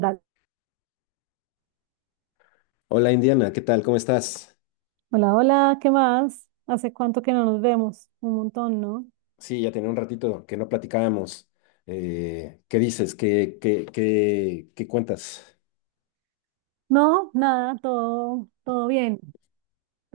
Dale. Hola Indiana, ¿qué tal? ¿Cómo estás? Hola, hola, ¿qué más? ¿Hace cuánto que no nos vemos? Un montón, ¿no? Sí, ya tenía un ratito que no platicábamos. ¿Qué dices? ¿Qué cuentas? No, nada, todo bien,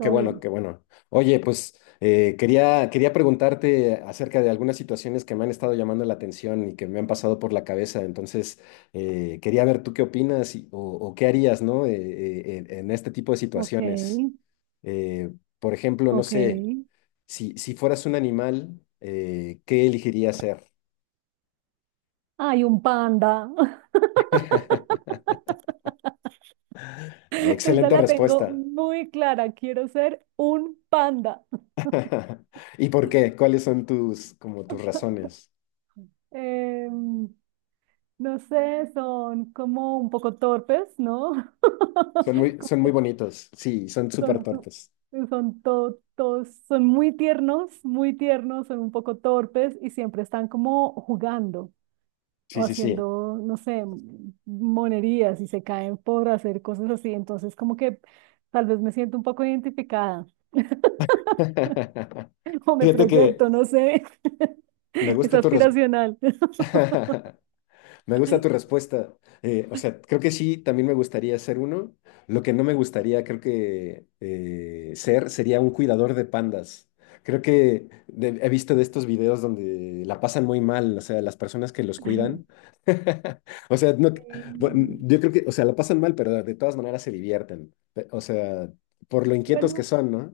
Qué bueno, bien. qué bueno. Oye, pues quería preguntarte acerca de algunas situaciones que me han estado llamando la atención y que me han pasado por la cabeza. Entonces, quería ver tú qué opinas o qué harías, ¿no? En este tipo de Ok, situaciones eh, por ejemplo, no ok. sé, si, si fueras un animal, ¿qué elegirías ser? Ay, un panda. Ah, Esa excelente la tengo respuesta. muy clara. Quiero ser un panda. ¿Y por qué? ¿Cuáles son tus, como tus razones? Em, no sé, son como un poco torpes, ¿no? Son muy bonitos. Sí, son súper Como Son, torpes. su- son to- Todos, son muy tiernos, son un poco torpes y siempre están como jugando. O Sí, sí, sí. haciendo, no sé, monerías y se caen por hacer cosas así. Entonces, como que tal vez me siento un poco identificada. O me Fíjate proyecto, que no sé. me Es gusta tu aspiracional. respuesta. Me gusta tu respuesta. O sea, creo que sí, también me gustaría ser uno. Lo que no me gustaría, creo que ser, sería un cuidador de pandas. Creo que he visto de estos videos donde la pasan muy mal, o sea, las personas que los Ay. cuidan. O sea, no, bueno, Sí. yo creo que, o sea, la pasan mal, pero de todas maneras se divierten. O sea, por lo inquietos que Bueno, son, ¿no?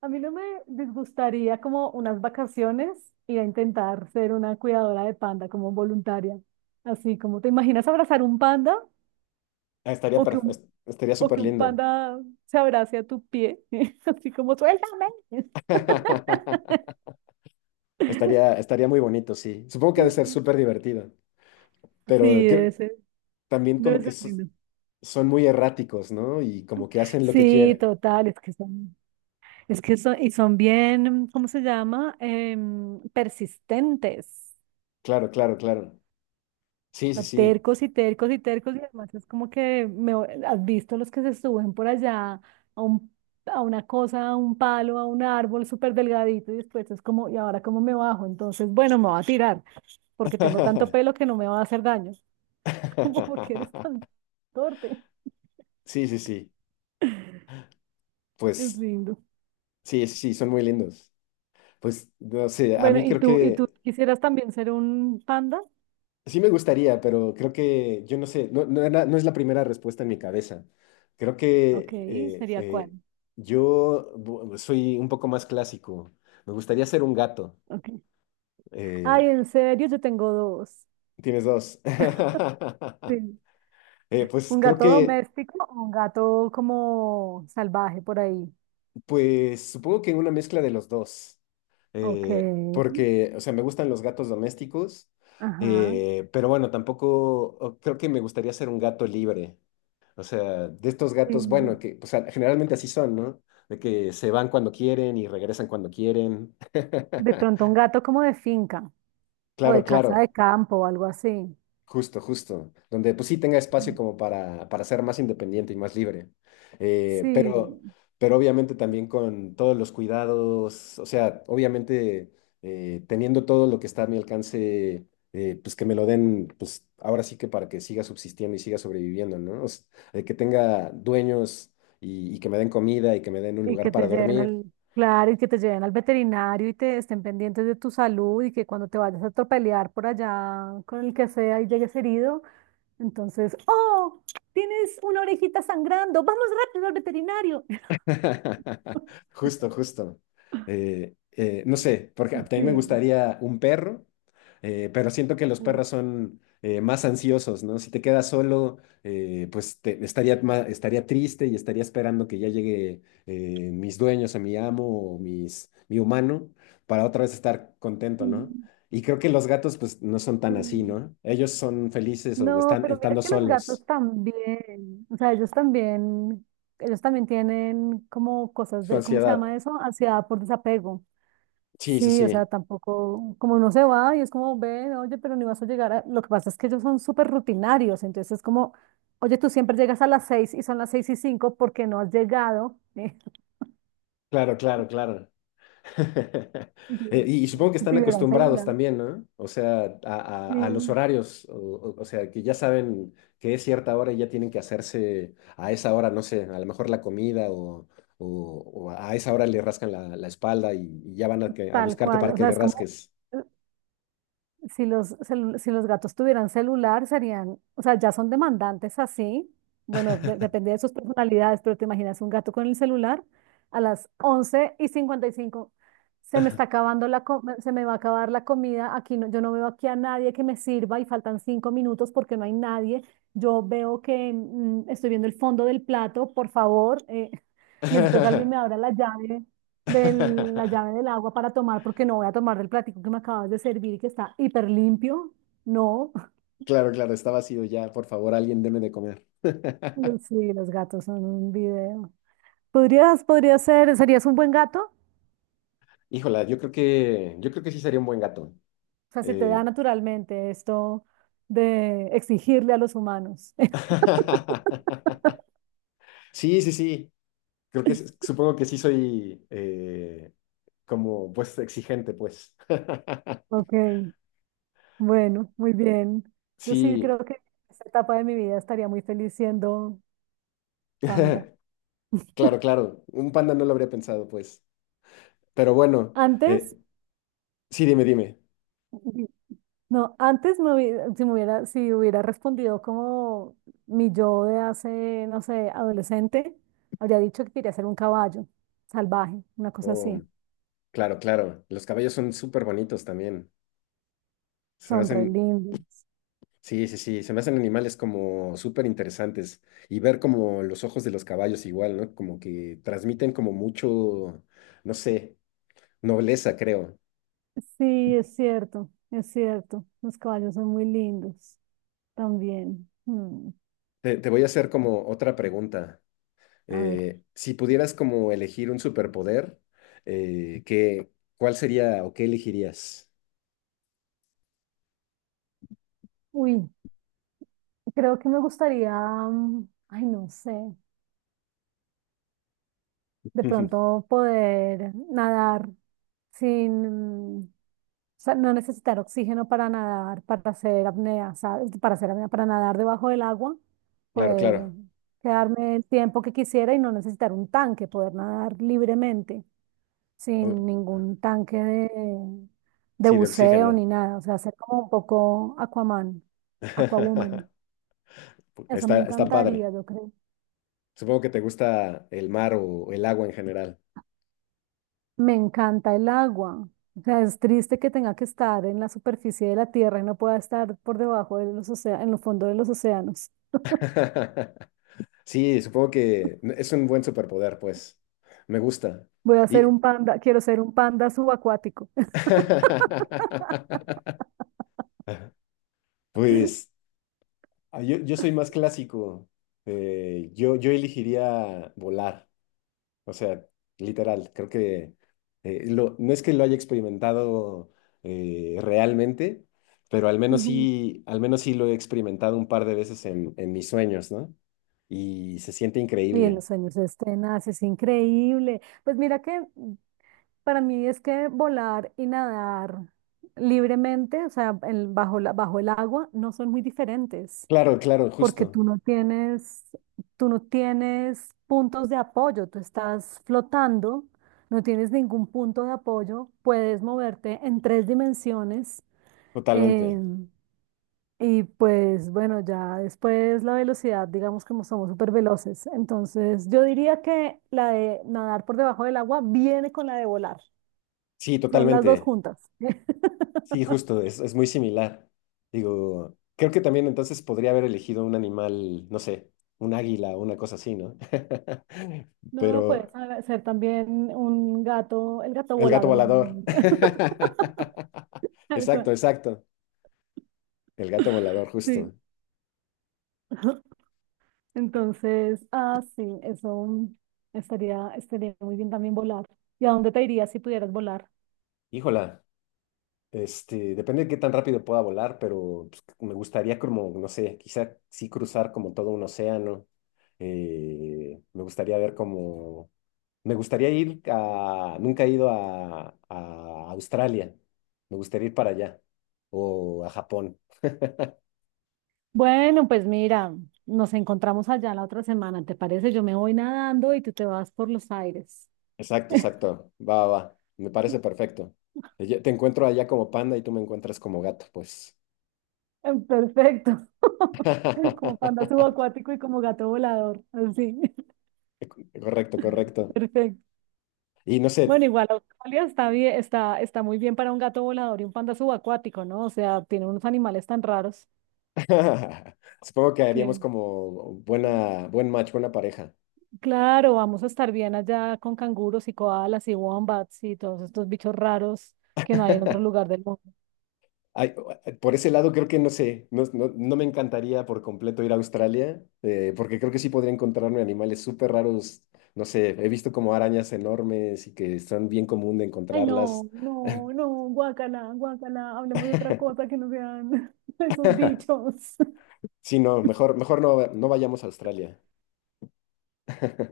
a mí no me disgustaría como unas vacaciones ir a intentar ser una cuidadora de panda como voluntaria. Así como te imaginas abrazar un panda Ah, estaría, o que un, estaría o súper que un lindo. panda se abrace a tu pie, así como suéltame. Estaría, estaría muy bonito, sí. Supongo que ha de ser súper divertido. Sí, pero debe creo- ser, también como debe que ser lindo. son muy erráticos, ¿no? Y como que hacen lo que Sí, quieren. total, es que son, y son bien, ¿cómo se llama? Persistentes. Claro, claro, claro. Sí, O sí, sea, sí. tercos y tercos y tercos, y además es como que me, has visto los que se suben por allá a un, a una cosa, a un palo, a un árbol súper delgadito, y después es como, ¿y ahora cómo me bajo? Entonces, bueno, me voy a tirar, porque tengo tanto pelo que no me va a hacer daño. Como porque eres tan torpe. Sí, sí, sí. Es Pues lindo. sí, sí, sí, son muy lindos. Pues no sé, a Bueno, mí ¿y creo tú, y tú que quisieras también ser un panda? sí me gustaría, pero creo que yo no sé, no, no, no es la primera respuesta en mi cabeza. Creo Ok, que ¿sería cuál? Soy un poco más clásico. Me gustaría ser un gato. Ok. Eh, Ay, en serio, yo tengo dos. tienes dos. Sí. Pues Un creo gato que, doméstico o un gato como salvaje por ahí. pues supongo que una mezcla de los dos. Ok, Porque, o sea, me gustan los gatos domésticos, ajá. Pero bueno, tampoco creo que me gustaría ser un gato libre, o sea, de estos gatos, bueno, Sí. que o sea, generalmente así son, ¿no? De que se van cuando quieren y regresan cuando quieren. De pronto un gato como de finca o Claro, de casa de claro. campo o algo así. Justo, justo, donde pues sí tenga espacio como para ser más independiente y más libre. Eh, pero, Sí, pero obviamente también con todos los cuidados, o sea, obviamente teniendo todo lo que está a mi alcance, pues que me lo den, pues ahora sí que para que siga subsistiendo y siga sobreviviendo, ¿no? Que tenga dueños y que me den comida y que me den un y que lugar te para lleven dormir. al, claro, y que te lleven al veterinario y te estén pendientes de tu salud y que cuando te vayas a atropellar por allá con el que sea y llegues herido, entonces, oh, tienes una orejita sangrando, vamos rápido al veterinario. Justo, justo. No sé, porque a también me Sí. gustaría un perro, pero siento que los perros son más ansiosos, ¿no? Si te quedas solo, pues estaría, estaría triste y estaría esperando que ya llegue mis dueños o mi amo o mis, mi humano para otra vez estar contento, ¿no? Mm, Y creo que los gatos, pues, no son tan así, sí. ¿no? Ellos son felices o No, están pero mira estando que los gatos solos. también, o sea, ellos también tienen como cosas Su de, ¿cómo se ansiedad. llama eso? Ansiedad por desapego. Sí, sí, Sí, o sea, sí. tampoco, como uno se va y es como, ven, oye, pero ni vas a llegar a. Lo que pasa es que ellos son súper rutinarios, entonces es como, oye, tú siempre llegas a las 6 y son las 6:05 porque no has llegado. Claro, claro, claro. Dios. y supongo que Si están tuvieran acostumbrados celular. también, ¿no? O sea, a, a los Sí, horarios, o, o sea, que ya saben que es cierta hora y ya tienen que hacerse a esa hora, no sé, a lo mejor la comida o, o a esa hora le rascan la, la espalda y ya van a, a tal buscarte cual. para O que sea, le es como rasques. eh, si los gatos tuvieran celular, serían, o sea, ya son demandantes así. Bueno, depende de sus personalidades, pero te imaginas un gato con el celular a las 11:55. Se me está acabando se me va a acabar la comida. Aquí no, yo no veo aquí a nadie que me sirva y faltan 5 minutos porque no hay nadie. Yo veo que estoy viendo el fondo del plato, por favor. Necesito que alguien me abra la llave de la llave del agua para tomar, porque no voy a tomar del platico que me acabas de servir y que está hiper limpio. No, Claro, claro, está vacío ya, por favor, alguien deme de comer. sí, los gatos son un video. ¿ Serías un buen gato? Híjola, yo creo que sí sería un buen gato. O sea, se te da Eh, naturalmente esto de exigirle a los humanos. sí, sí, sí. Creo que supongo que sí soy como pues exigente, pues. Ok, bueno, muy bien. Yo sí Sí, creo que en esta etapa de mi vida estaría muy feliz siendo panda. claro, claro. Un panda no lo habría pensado, pues. Pero bueno, Antes, eh, sí, dime, dime. no, antes si hubiera respondido como mi yo de hace, no sé, adolescente, habría dicho que quería ser un caballo salvaje, una cosa Oh, así. claro, claro. Los caballos son súper bonitos también. Se me Son re hacen, lindos. sí, sí, sí, se me hacen animales como súper interesantes. Y ver como los ojos de los caballos igual, ¿no? Como que transmiten como mucho, no sé, nobleza, creo. Sí, es cierto, es cierto. Los caballos son muy lindos también. Te voy a hacer como otra pregunta. A ver. Si pudieras como elegir un superpoder, eh, ¿qué- ¿cuál sería o qué elegirías? Uy, creo que me gustaría, ay, no sé, de pronto poder nadar sin, sea, no necesitar oxígeno para nadar, para hacer apnea, ¿sabes? Para hacer apnea, para nadar debajo del agua, Claro, poder claro. quedarme el tiempo que quisiera y no necesitar un tanque, poder nadar libremente, O- sin ningún tanque de sí, de buceo oxígeno. ni nada. O sea, ser como un poco Aquaman, Aquawoman. Eso me Está, está padre. encantaría, yo creo. Supongo que te gusta el mar o el agua en general. Me encanta el agua. O sea, es triste que tenga que estar en la superficie de la tierra y no pueda estar por debajo de los océanos, en los fondos de los océanos. Sí, supongo que es un buen superpoder, pues. Me gusta. Voy a ser Y... un panda, quiero ser un panda subacuático. Pues ah, yo soy más clásico. Yo, yo elegiría volar. O sea, literal, creo que no es que lo haya experimentado realmente, pero Ujú. Al menos sí lo he experimentado un par de veces en mis sueños, ¿no? Y se siente Y en increíble. los sueños este nace, es increíble. Pues mira que para mí es que volar y nadar libremente, o sea, bajo el agua, no son muy diferentes, Claro, claro, porque justo, tú no tienes puntos de apoyo, tú estás flotando, no tienes ningún punto de apoyo, puedes moverte en 3 dimensiones. eh, totalmente. Y pues bueno, ya después la velocidad, digamos como somos súper veloces. Entonces yo diría que la de nadar por debajo del agua viene con la de volar. Sí, Son las dos totalmente. juntas. Sí, justo, es muy similar. Digo, creo que también entonces podría haber elegido un animal, no sé, un águila o una cosa así, ¿no? No, puedes Pero ser también un gato, el gato el gato volador. volador. Exacto, Eso. exacto. El gato volador, Sí. justo. Entonces, ah, sí, eso estaría muy bien también volar. ¿Y a dónde te irías si pudieras volar? Híjola, este, depende de qué tan rápido pueda volar, pero pues, me gustaría como, no sé, quizá sí cruzar como todo un océano. Me gustaría ver como, me gustaría ir a, nunca he ido a Australia, me gustaría ir para allá, o a Japón. Bueno, pues mira, nos encontramos allá la otra semana, ¿te parece? Yo me voy nadando y tú te vas por los aires. Exacto, exacto. Va, va, va. Me parece perfecto. Te encuentro allá como panda y tú me encuentras como gato, pues. Perfecto. Como panda subacuático y como gato volador, así. Correcto, correcto. Perfecto. Y no sé, Bueno, igual Australia está bien, está muy bien para un gato volador y un panda subacuático, ¿no? O sea, tiene unos animales tan raros supongo que haríamos que, como buena, buen match, buena pareja. claro, vamos a estar bien allá con canguros y koalas y wombats y todos estos bichos raros que no hay en otro lugar del mundo. Ay, por ese lado creo que no sé, no, no me encantaría por completo ir a Australia, porque creo que sí podría encontrarme animales súper raros, no sé, he visto como arañas enormes y que son bien común de Ay, encontrarlas. no, no, no, guácala, guácala, hablemos de otra cosa que no sean esos bichos. Sí, no, mejor, mejor no, no vayamos a Australia.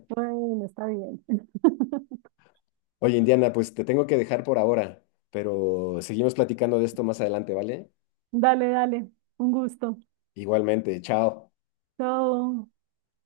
Bueno, está bien. Oye, Indiana, pues te tengo que dejar por ahora, pero seguimos platicando de esto más adelante, ¿vale? Dale, dale, un gusto. Igualmente, chao. Chao.